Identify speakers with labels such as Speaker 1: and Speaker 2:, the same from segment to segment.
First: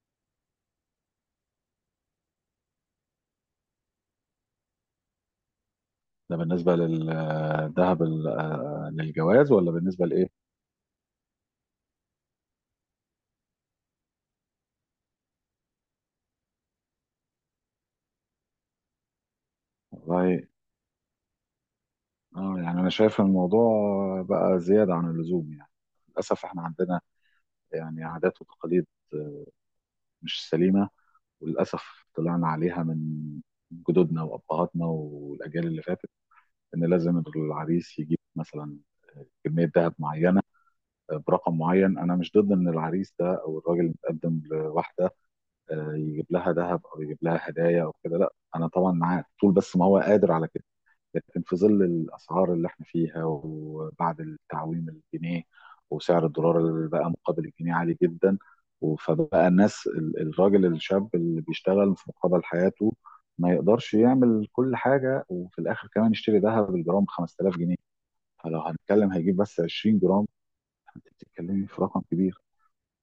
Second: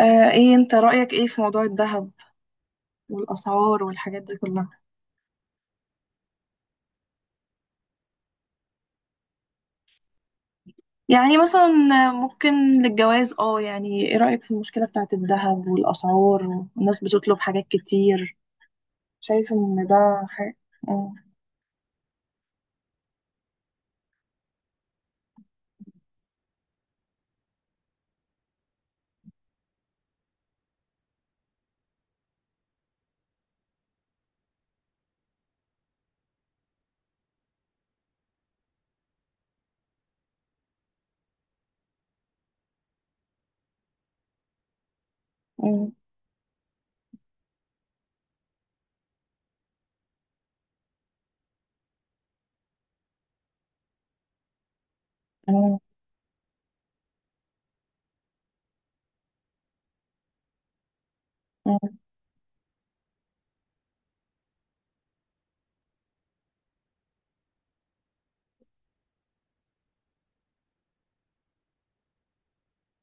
Speaker 1: ايه، انت رأيك ايه في موضوع الذهب والأسعار والحاجات دي كلها؟
Speaker 2: ده بالنسبة للذهب للجواز ولا بالنسبة لإيه؟
Speaker 1: يعني مثلا، ممكن للجواز، يعني ايه رأيك في المشكلة بتاعت الذهب والأسعار والناس بتطلب حاجات كتير؟ شايف ان ده
Speaker 2: والله،
Speaker 1: حاجة. مم.
Speaker 2: اه يعني أنا شايف الموضوع بقى زيادة عن اللزوم، يعني للأسف إحنا عندنا يعني عادات وتقاليد مش سليمة، وللأسف طلعنا عليها من جدودنا وأبهاتنا والأجيال اللي فاتت، إن لازم العريس يجيب مثلا كمية ذهب معينة برقم معين. أنا مش ضد إن العريس ده أو الراجل المتقدم لواحدة
Speaker 1: مم.
Speaker 2: يجيب لها ذهب او يجيب لها هدايا او كده، لا انا طبعا معاه طول، بس ما هو قادر على كده. لكن في ظل الاسعار اللي احنا فيها وبعد التعويم الجنيه
Speaker 1: مم.
Speaker 2: وسعر الدولار اللي بقى مقابل الجنيه عالي جدا، فبقى الناس الراجل الشاب اللي
Speaker 1: مم.
Speaker 2: بيشتغل في مقابل حياته ما يقدرش يعمل كل حاجه، وفي الاخر كمان يشتري ذهب الجرام 5000 جنيه. فلو هنتكلم هيجيب بس 20 جرام، انت بتتكلمي في رقم كبير.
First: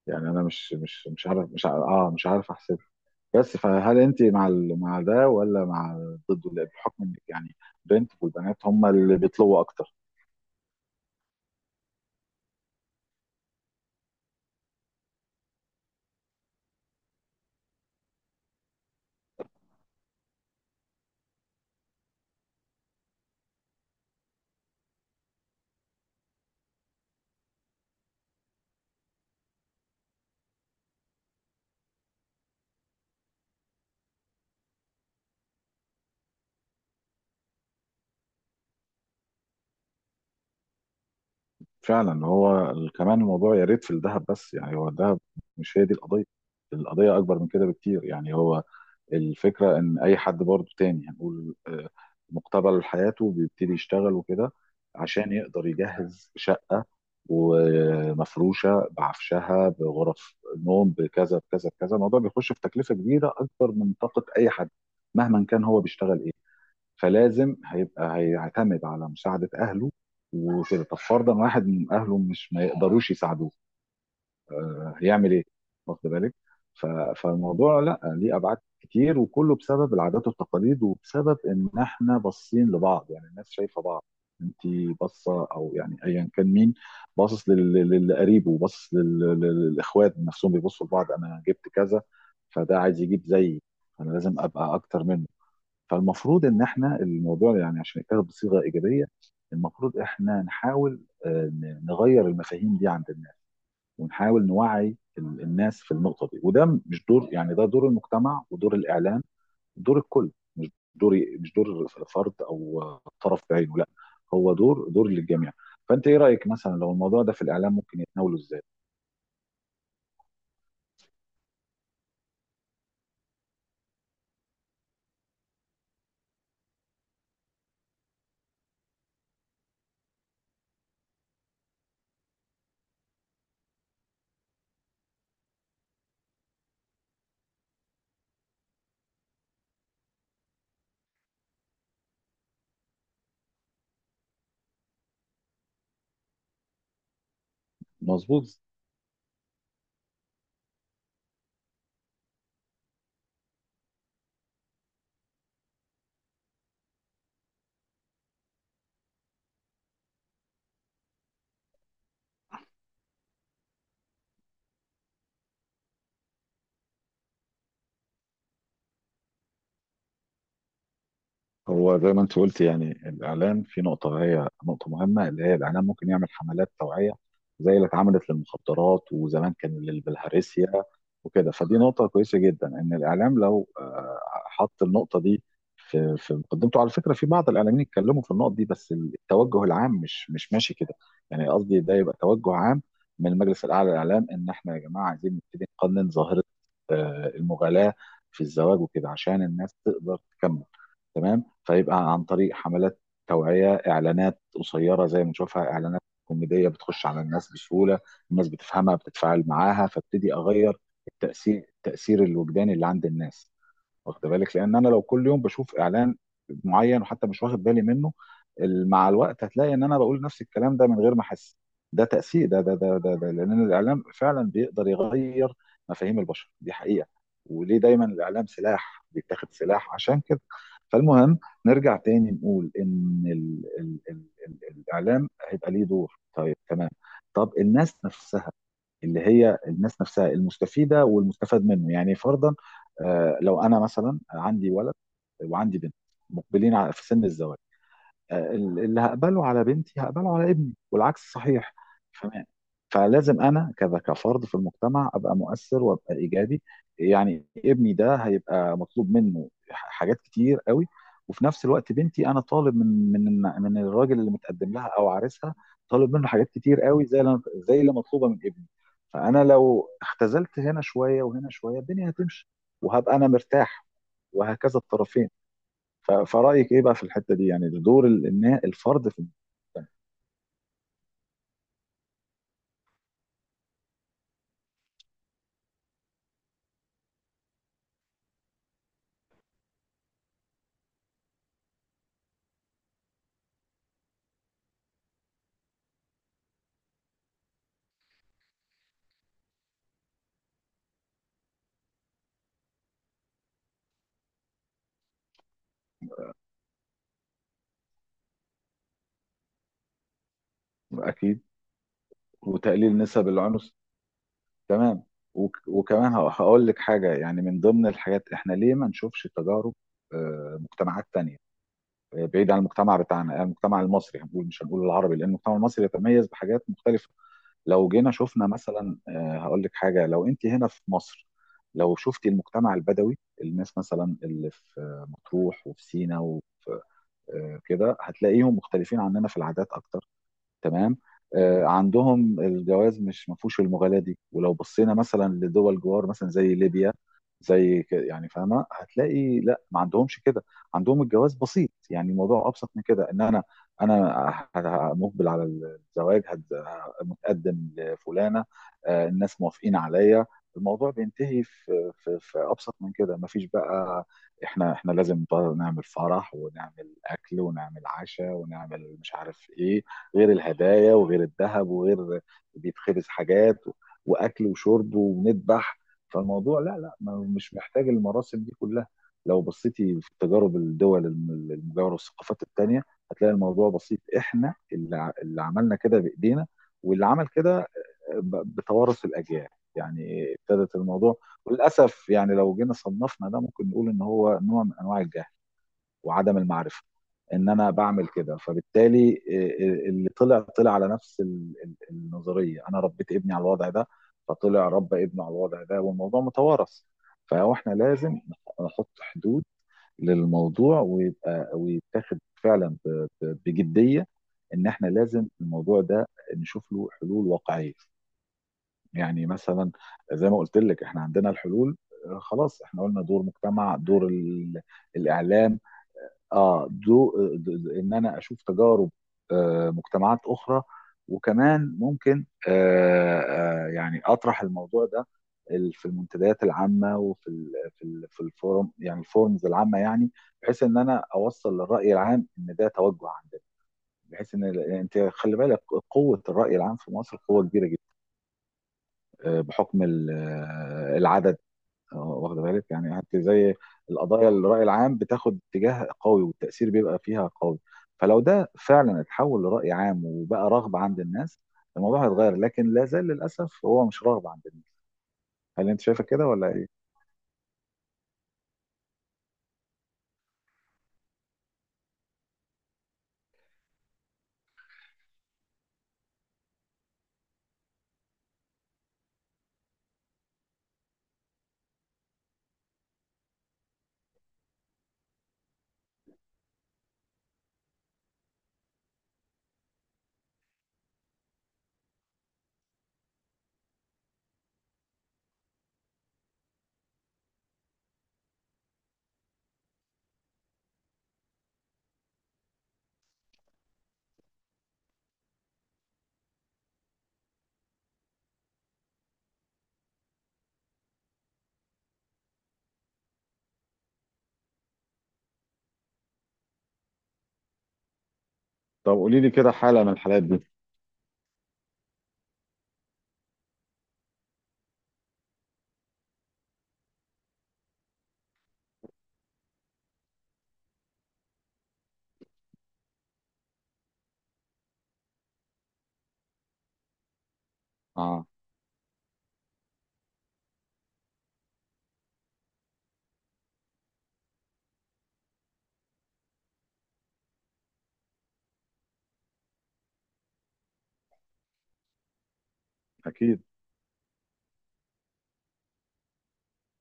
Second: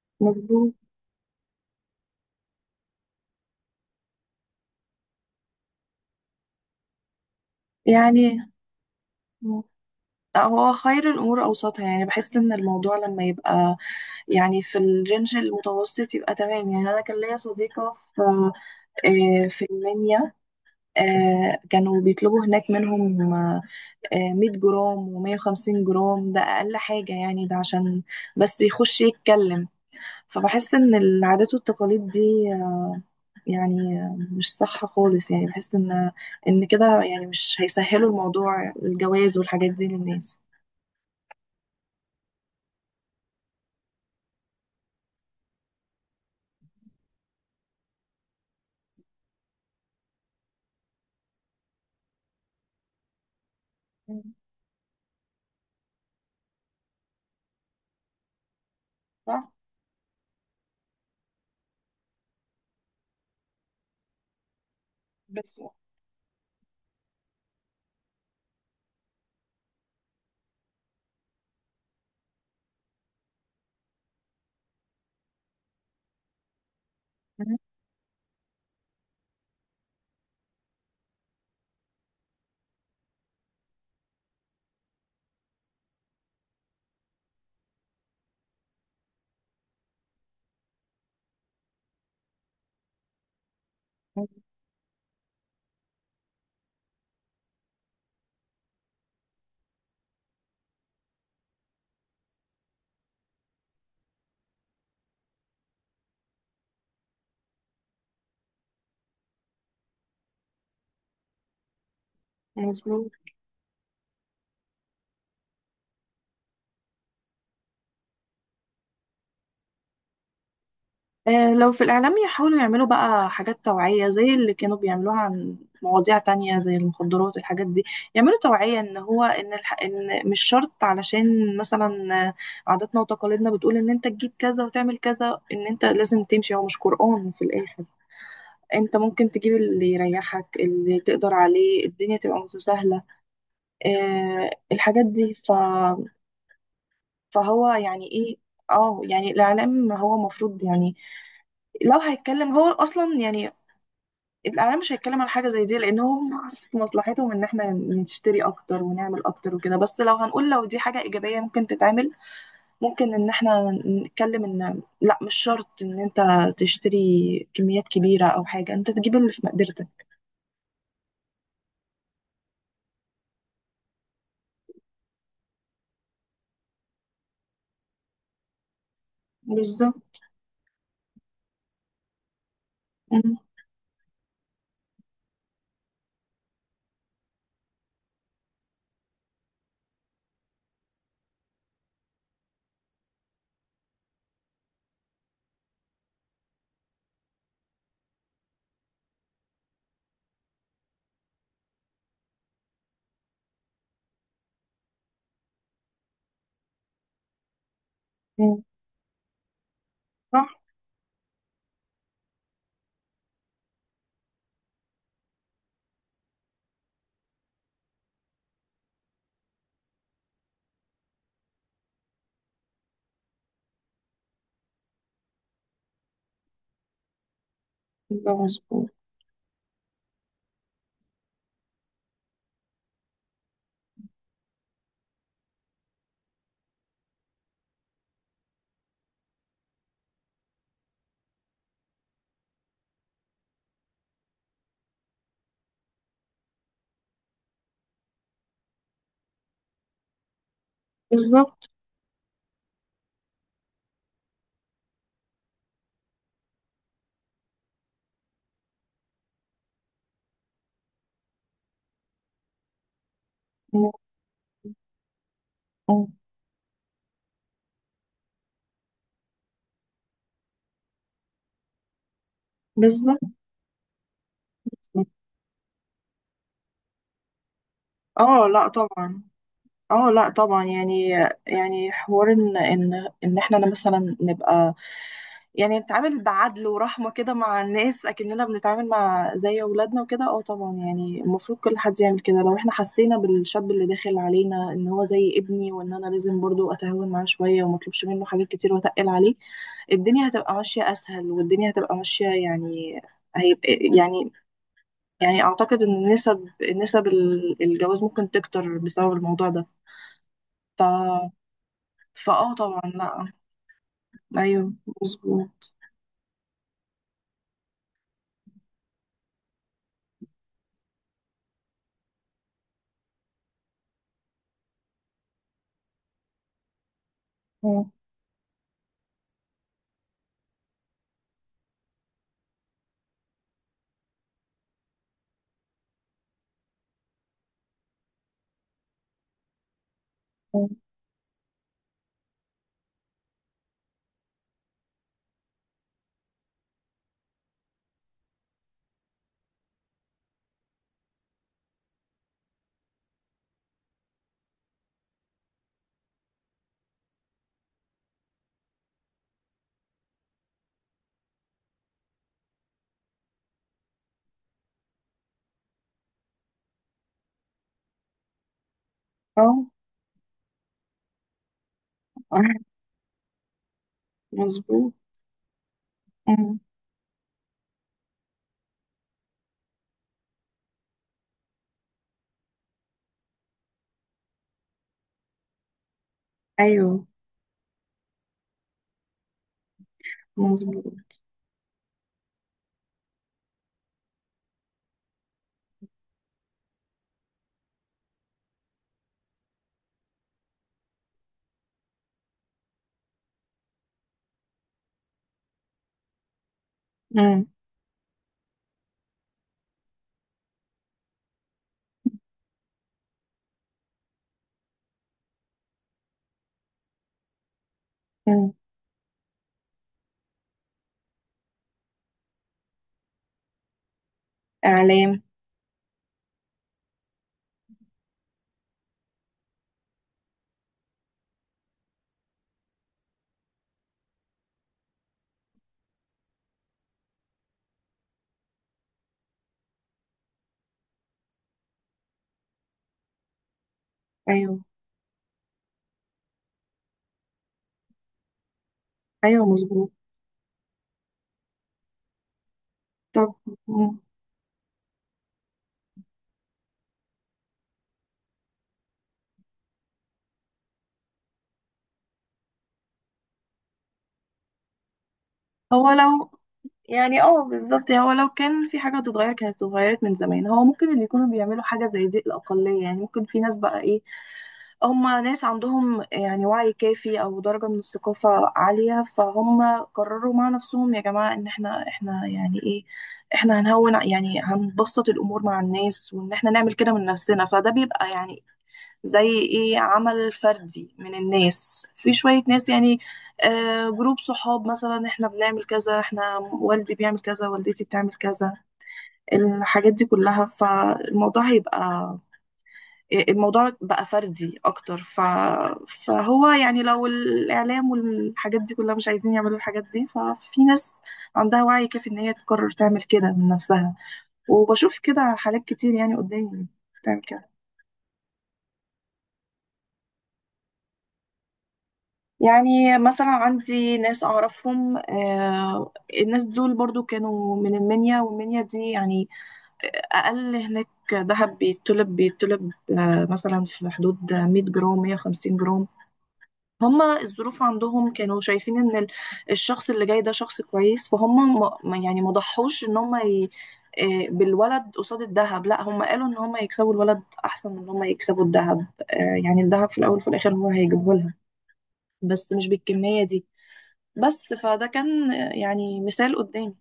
Speaker 2: يعني انا
Speaker 1: مظبوط.
Speaker 2: مش مش مش عارف مش عارف اه مش عارف. بس فهل انت مع مع ده ولا مع ضده؟ لا، بحكم انك يعني بنت،
Speaker 1: يعني.
Speaker 2: والبنات هم اللي بيطلبوا
Speaker 1: مم.
Speaker 2: اكتر.
Speaker 1: لا، هو خير الأمور أوسطها، يعني بحس إن الموضوع لما يبقى يعني في الرينج المتوسط يبقى تمام. يعني أنا كان ليا صديقة في في المنيا. كانوا بيطلبوا هناك منهم، 100 جرام و150 جرام. ده أقل حاجة يعني، ده عشان بس يخش يتكلم. فبحس إن العادات والتقاليد دي آه، يعني مش صح خالص. يعني بحس إن كده يعني مش هيسهلوا الموضوع الجواز والحاجات دي للناس.
Speaker 2: فعلا هو كمان الموضوع يا ريت في الذهب بس، يعني هو الذهب مش هي دي القضيه، القضيه اكبر من كده بكتير. يعني هو الفكرة إن أي حد برضو تاني هنقول مقتبل حياته بيبتدي يشتغل
Speaker 1: مم.
Speaker 2: وكده عشان يقدر يجهز شقة ومفروشة
Speaker 1: صح.
Speaker 2: بعفشها بغرف نوم بكذا بكذا بكذا. الموضوع بيخش في تكلفة كبيرة أكبر من طاقة أي حد مهما
Speaker 1: بس
Speaker 2: كان هو بيشتغل إيه. فلازم هيبقى هيعتمد على مساعدة أهله وكده. طب فرضا واحد من أهله مش ما يقدروش يساعدوه، هيعمل ايه؟ واخد بالك؟ ف-
Speaker 1: مم.
Speaker 2: فالموضوع لا، ليه ابعاد كتير، وكله بسبب العادات والتقاليد، وبسبب ان احنا باصين لبعض. يعني الناس شايفه بعض، انت باصه او يعني ايا كان مين، باصص لقريبه، وباصص للاخوات نفسهم بيبصوا لبعض. انا جبت كذا، فده عايز يجيب زيي، فانا لازم ابقى اكتر منه. فالمفروض ان احنا الموضوع يعني عشان يتاخد بصيغه ايجابيه، المفروض احنا نحاول نغير المفاهيم دي عند الناس، ونحاول نوعي الناس في النقطه دي. وده مش دور، يعني ده دور المجتمع ودور الاعلام، دور الكل. مش دور، مش دور فرد او
Speaker 1: مظبوط.
Speaker 2: طرف بعينه، لا، هو دور، دور للجميع. فانت ايه رايك مثلا لو الموضوع ده في الاعلام ممكن يتناوله ازاي؟
Speaker 1: لو في الإعلام يحاولوا يعملوا بقى حاجات توعية زي اللي كانوا بيعملوها عن مواضيع تانية زي المخدرات، الحاجات دي. يعملوا توعية إن هو إن, الح... إن مش شرط، علشان مثلا عاداتنا وتقاليدنا بتقول إن أنت تجيب كذا وتعمل كذا، إن أنت لازم تمشي، هو مش قرآن في الآخر. أنت ممكن تجيب اللي يريحك، اللي تقدر عليه، الدنيا تبقى متساهلة، الحاجات دي فهو يعني إيه؟
Speaker 2: مظبوط.
Speaker 1: اه يعني الإعلام هو مفروض، يعني لو هيتكلم هو اصلا يعني، الاعلام مش هيتكلم عن حاجه زي دي، لان هو في مصلحتهم ان احنا نشتري اكتر ونعمل اكتر وكده. بس لو هنقول لو دي حاجه ايجابيه ممكن تتعمل، ممكن ان احنا نتكلم ان لا، مش شرط ان انت تشتري كميات كبيره او حاجه، انت تجيب اللي في مقدرتك.
Speaker 2: هو زي ما انت قلت، يعني الاعلام في نقطه، هي نقطه مهمه، اللي هي الاعلام ممكن يعمل حملات توعيه زي اللي اتعملت للمخدرات وزمان كان
Speaker 1: بالظبط.
Speaker 2: للبلهارسيا وكده. فدي نقطه كويسه جدا، ان
Speaker 1: مم.
Speaker 2: الاعلام لو حط النقطه دي في مقدمته. على فكره في بعض الاعلاميين اتكلموا في النقط دي، بس التوجه العام مش ماشي كده. يعني قصدي ده يبقى توجه عام من المجلس الاعلى للاعلام، ان احنا يا جماعه عايزين نبتدي نقنن ظاهره المغالاه في الزواج وكده، عشان الناس تقدر تكمل. تمام. فيبقى عن طريق حملات توعية، إعلانات قصيرة زي ما نشوفها، إعلانات كوميدية بتخش على الناس بسهولة، الناس
Speaker 1: مم.
Speaker 2: بتفهمها بتتفاعل معاها، فابتدي
Speaker 1: صح.
Speaker 2: أغير التأثير الوجداني اللي عند الناس. واخد بالك؟ لان انا لو كل يوم بشوف اعلان معين، وحتى مش واخد بالي منه، مع الوقت هتلاقي ان انا بقول نفس الكلام ده من غير ما احس. ده تاثير، ده لان الاعلام فعلا بيقدر يغير مفاهيم البشر، دي حقيقه. وليه دايما
Speaker 1: ده
Speaker 2: الاعلام
Speaker 1: مظبوط.
Speaker 2: سلاح، بيتاخد سلاح عشان كده. فالمهم نرجع تاني نقول ان ال الاعلام هيبقى ليه دور. طيب تمام. طب الناس نفسها، اللي هي الناس نفسها المستفيده والمستفاد منه، يعني فرضا لو انا مثلا عندي ولد وعندي بنت مقبلين في سن الزواج، اللي هقبله على بنتي هقبله على ابني، والعكس
Speaker 1: بالظبط.
Speaker 2: صحيح. فما- فلازم انا كذا كفرد في المجتمع ابقى مؤثر وابقى ايجابي. يعني ابني ده هيبقى مطلوب منه حاجات كتير قوي، وفي نفس الوقت بنتي انا طالب من
Speaker 1: مم.
Speaker 2: الراجل اللي متقدم لها او عريسها،
Speaker 1: مم.
Speaker 2: طالب منه حاجات كتير قوي زي زي اللي مطلوبه من ابني. فانا لو اختزلت هنا شويه وهنا شويه، الدنيا هتمشي، وهبقى
Speaker 1: بالظبط.
Speaker 2: انا مرتاح، وهكذا الطرفين. فرأيك ايه بقى في الحتة دي؟ يعني ده دور
Speaker 1: اه لا
Speaker 2: الفرد
Speaker 1: طبعا
Speaker 2: في.
Speaker 1: اه لا طبعا يعني، يعني حوار ان احنا مثلا نبقى، يعني نتعامل بعدل ورحمة كده مع الناس، أكننا بنتعامل مع زي أولادنا وكده. اه طبعا يعني المفروض كل حد يعمل كده، لو احنا حسينا بالشاب اللي داخل علينا إن هو زي ابني، وإن أنا لازم برضو أتهاون معاه شوية ومطلبش منه حاجات كتير وأتقل عليه. الدنيا هتبقى ماشية أسهل، والدنيا هتبقى ماشية، يعني هيبقى، يعني يعني أعتقد إن نسب الجواز ممكن تكتر بسبب الموضوع ده. ف
Speaker 2: اكيد.
Speaker 1: فاه طبعا
Speaker 2: وتقليل نسب
Speaker 1: لأ.
Speaker 2: العنف.
Speaker 1: أيوه.
Speaker 2: تمام.
Speaker 1: مظبوط.
Speaker 2: وكمان هقول لك حاجة، يعني من ضمن الحاجات احنا ليه ما نشوفش تجارب مجتمعات تانية، بعيد عن المجتمع بتاعنا، المجتمع المصري، هنقول مش هنقول العربي لان المجتمع المصري يتميز بحاجات مختلفة.
Speaker 1: اه.
Speaker 2: لو جينا شفنا مثلا، هقول لك حاجة، لو انت هنا في مصر، لو شفتي المجتمع البدوي، الناس مثلا اللي في مطروح وفي سينا، كده هتلاقيهم مختلفين عننا في العادات اكتر. تمام. عندهم الجواز مش، ما فيهوش المغالاة دي. ولو بصينا مثلا لدول جوار مثلا زي ليبيا، يعني فاهمه، هتلاقي لا، ما عندهمش كده، عندهم الجواز بسيط. يعني الموضوع ابسط من كده، ان انا انا مقبل على الزواج، متقدم لفلانه، الناس موافقين عليا، الموضوع بينتهي في في ابسط من كده. ما فيش بقى احنا لازم نعمل فرح، ونعمل اكل، ونعمل عشاء، ونعمل مش
Speaker 1: اه.
Speaker 2: عارف
Speaker 1: آه.
Speaker 2: ايه، غير الهدايا وغير الذهب وغير بيتخبز حاجات، واكل
Speaker 1: مظبوط.
Speaker 2: وشرب ونذبح.
Speaker 1: أمم.
Speaker 2: فالموضوع لا، مش محتاج المراسم دي كلها. لو بصيتي في تجارب الدول المجاوره والثقافات التانيه، هتلاقي الموضوع بسيط. احنا اللي اللي عملنا كده بايدينا،
Speaker 1: ايوه.
Speaker 2: واللي عمل كده بتوارث الاجيال، يعني ابتدت
Speaker 1: مظبوط.
Speaker 2: الموضوع. وللاسف يعني لو جينا صنفنا ده، ممكن نقول ان هو نوع من انواع الجهل وعدم المعرفه. ان انا بعمل كده، فبالتالي اللي طلع طلع على نفس النظريه، انا ربيت ابني على الوضع ده، فطلع ربى ابنه على الوضع ده، والموضوع متوارث.
Speaker 1: أمم.
Speaker 2: فاحنا لازم نحط حدود للموضوع، ويبقى ويتاخد فعلا بجديه، ان احنا لازم الموضوع ده نشوف له حلول واقعيه.
Speaker 1: أمم.
Speaker 2: يعني مثلا زي ما قلت لك احنا عندنا الحلول. خلاص احنا قلنا دور مجتمع، دور
Speaker 1: اعلام.
Speaker 2: الاعلام، اه دو، ان انا اشوف تجارب مجتمعات اخرى. وكمان ممكن يعني اطرح الموضوع ده في المنتديات العامه، وفي ال في ال في الفورم، يعني الفورمز العامه، يعني بحيث ان انا اوصل للراي العام ان ده توجه عندنا. بحيث ان
Speaker 1: ايوه.
Speaker 2: انت خلي بالك، قوه الراي العام في مصر قوه كبيره جدا،
Speaker 1: ايوه.
Speaker 2: بحكم
Speaker 1: مظبوط.
Speaker 2: العدد. اه واخده بالك؟ يعني حتى
Speaker 1: طب.
Speaker 2: زي
Speaker 1: أمم.
Speaker 2: القضايا، الرأي العام بتاخد اتجاه قوي، والتأثير بيبقى فيها قوي. فلو ده فعلا اتحول لرأي عام وبقى رغبة عند الناس، الموضوع هيتغير. لكن لا زال للأسف هو مش رغبة عند الناس. هل انت
Speaker 1: هو
Speaker 2: شايفة كده
Speaker 1: لو
Speaker 2: ولا ايه؟
Speaker 1: يعني اه بالظبط، هو لو كان في حاجه تتغير كانت اتغيرت من زمان. هو ممكن اللي يكونوا بيعملوا حاجه زي دي الاقليه، يعني ممكن في ناس بقى ايه، هم ناس عندهم يعني وعي كافي او درجه من الثقافه عاليه، فهم قرروا مع نفسهم، يا جماعه ان احنا يعني ايه، احنا هنهون يعني، هنبسط الامور مع الناس وان احنا نعمل كده من نفسنا، فده بيبقى يعني زي ايه، عمل فردي من الناس. في شوية ناس يعني، جروب صحاب مثلا، احنا بنعمل كذا، احنا والدي بيعمل كذا، والدتي بتعمل كذا، الحاجات دي كلها، فالموضوع هيبقى، الموضوع بقى فردي اكتر فهو يعني لو الاعلام والحاجات دي كلها مش عايزين يعملوا الحاجات دي، ففي ناس عندها وعي كافي ان هي تقرر تعمل كده من نفسها، وبشوف كده حالات كتير يعني قدامي بتعمل كده.
Speaker 2: طب قولي لي كده حالة من الحالات دي.
Speaker 1: يعني مثلا عندي ناس أعرفهم، الناس دول برضو كانوا من المنيا، والمنيا دي يعني أقل هناك ذهب بيتطلب مثلا في حدود 100 جرام، 150 جرام. هما الظروف عندهم
Speaker 2: اه
Speaker 1: كانوا شايفين إن الشخص اللي جاي ده شخص كويس، فهم يعني ما ضحوش إن هما ي... آه، بالولد قصاد الذهب. لا، هم قالوا إن هما يكسبوا الولد أحسن من إن هما يكسبوا الذهب. يعني الذهب في الأول وفي الآخر هو هيجيبه لها، بس مش بالكمية
Speaker 2: اكيد.
Speaker 1: دي. بس فده كان يعني مثال قدامي.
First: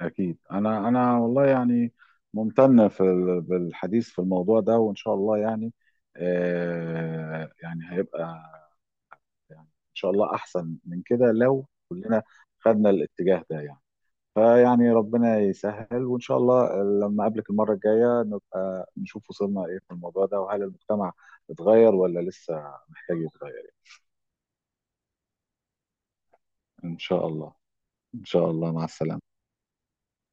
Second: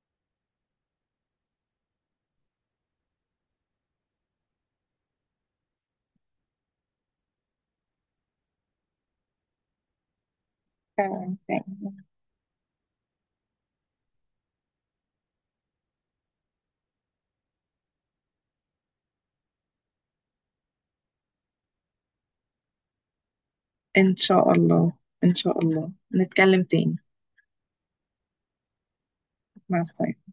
Speaker 2: اكيد انا، انا والله يعني ممتن بالحديث في الموضوع ده، وان شاء الله يعني هيبقى يعني ان شاء الله احسن من كده
Speaker 1: فعلا.
Speaker 2: لو كلنا خدنا الاتجاه ده يعني. فيعني ربنا يسهل، وان شاء الله لما اقابلك المره الجايه نبقى نشوف وصلنا ايه في الموضوع ده، وهل المجتمع اتغير ولا لسه محتاج يتغير يعني.
Speaker 1: إن شاء الله. إن شاء الله نتكلم تاني.
Speaker 2: ان شاء الله. ان شاء الله، مع السلامه.
Speaker 1: مع السلامة.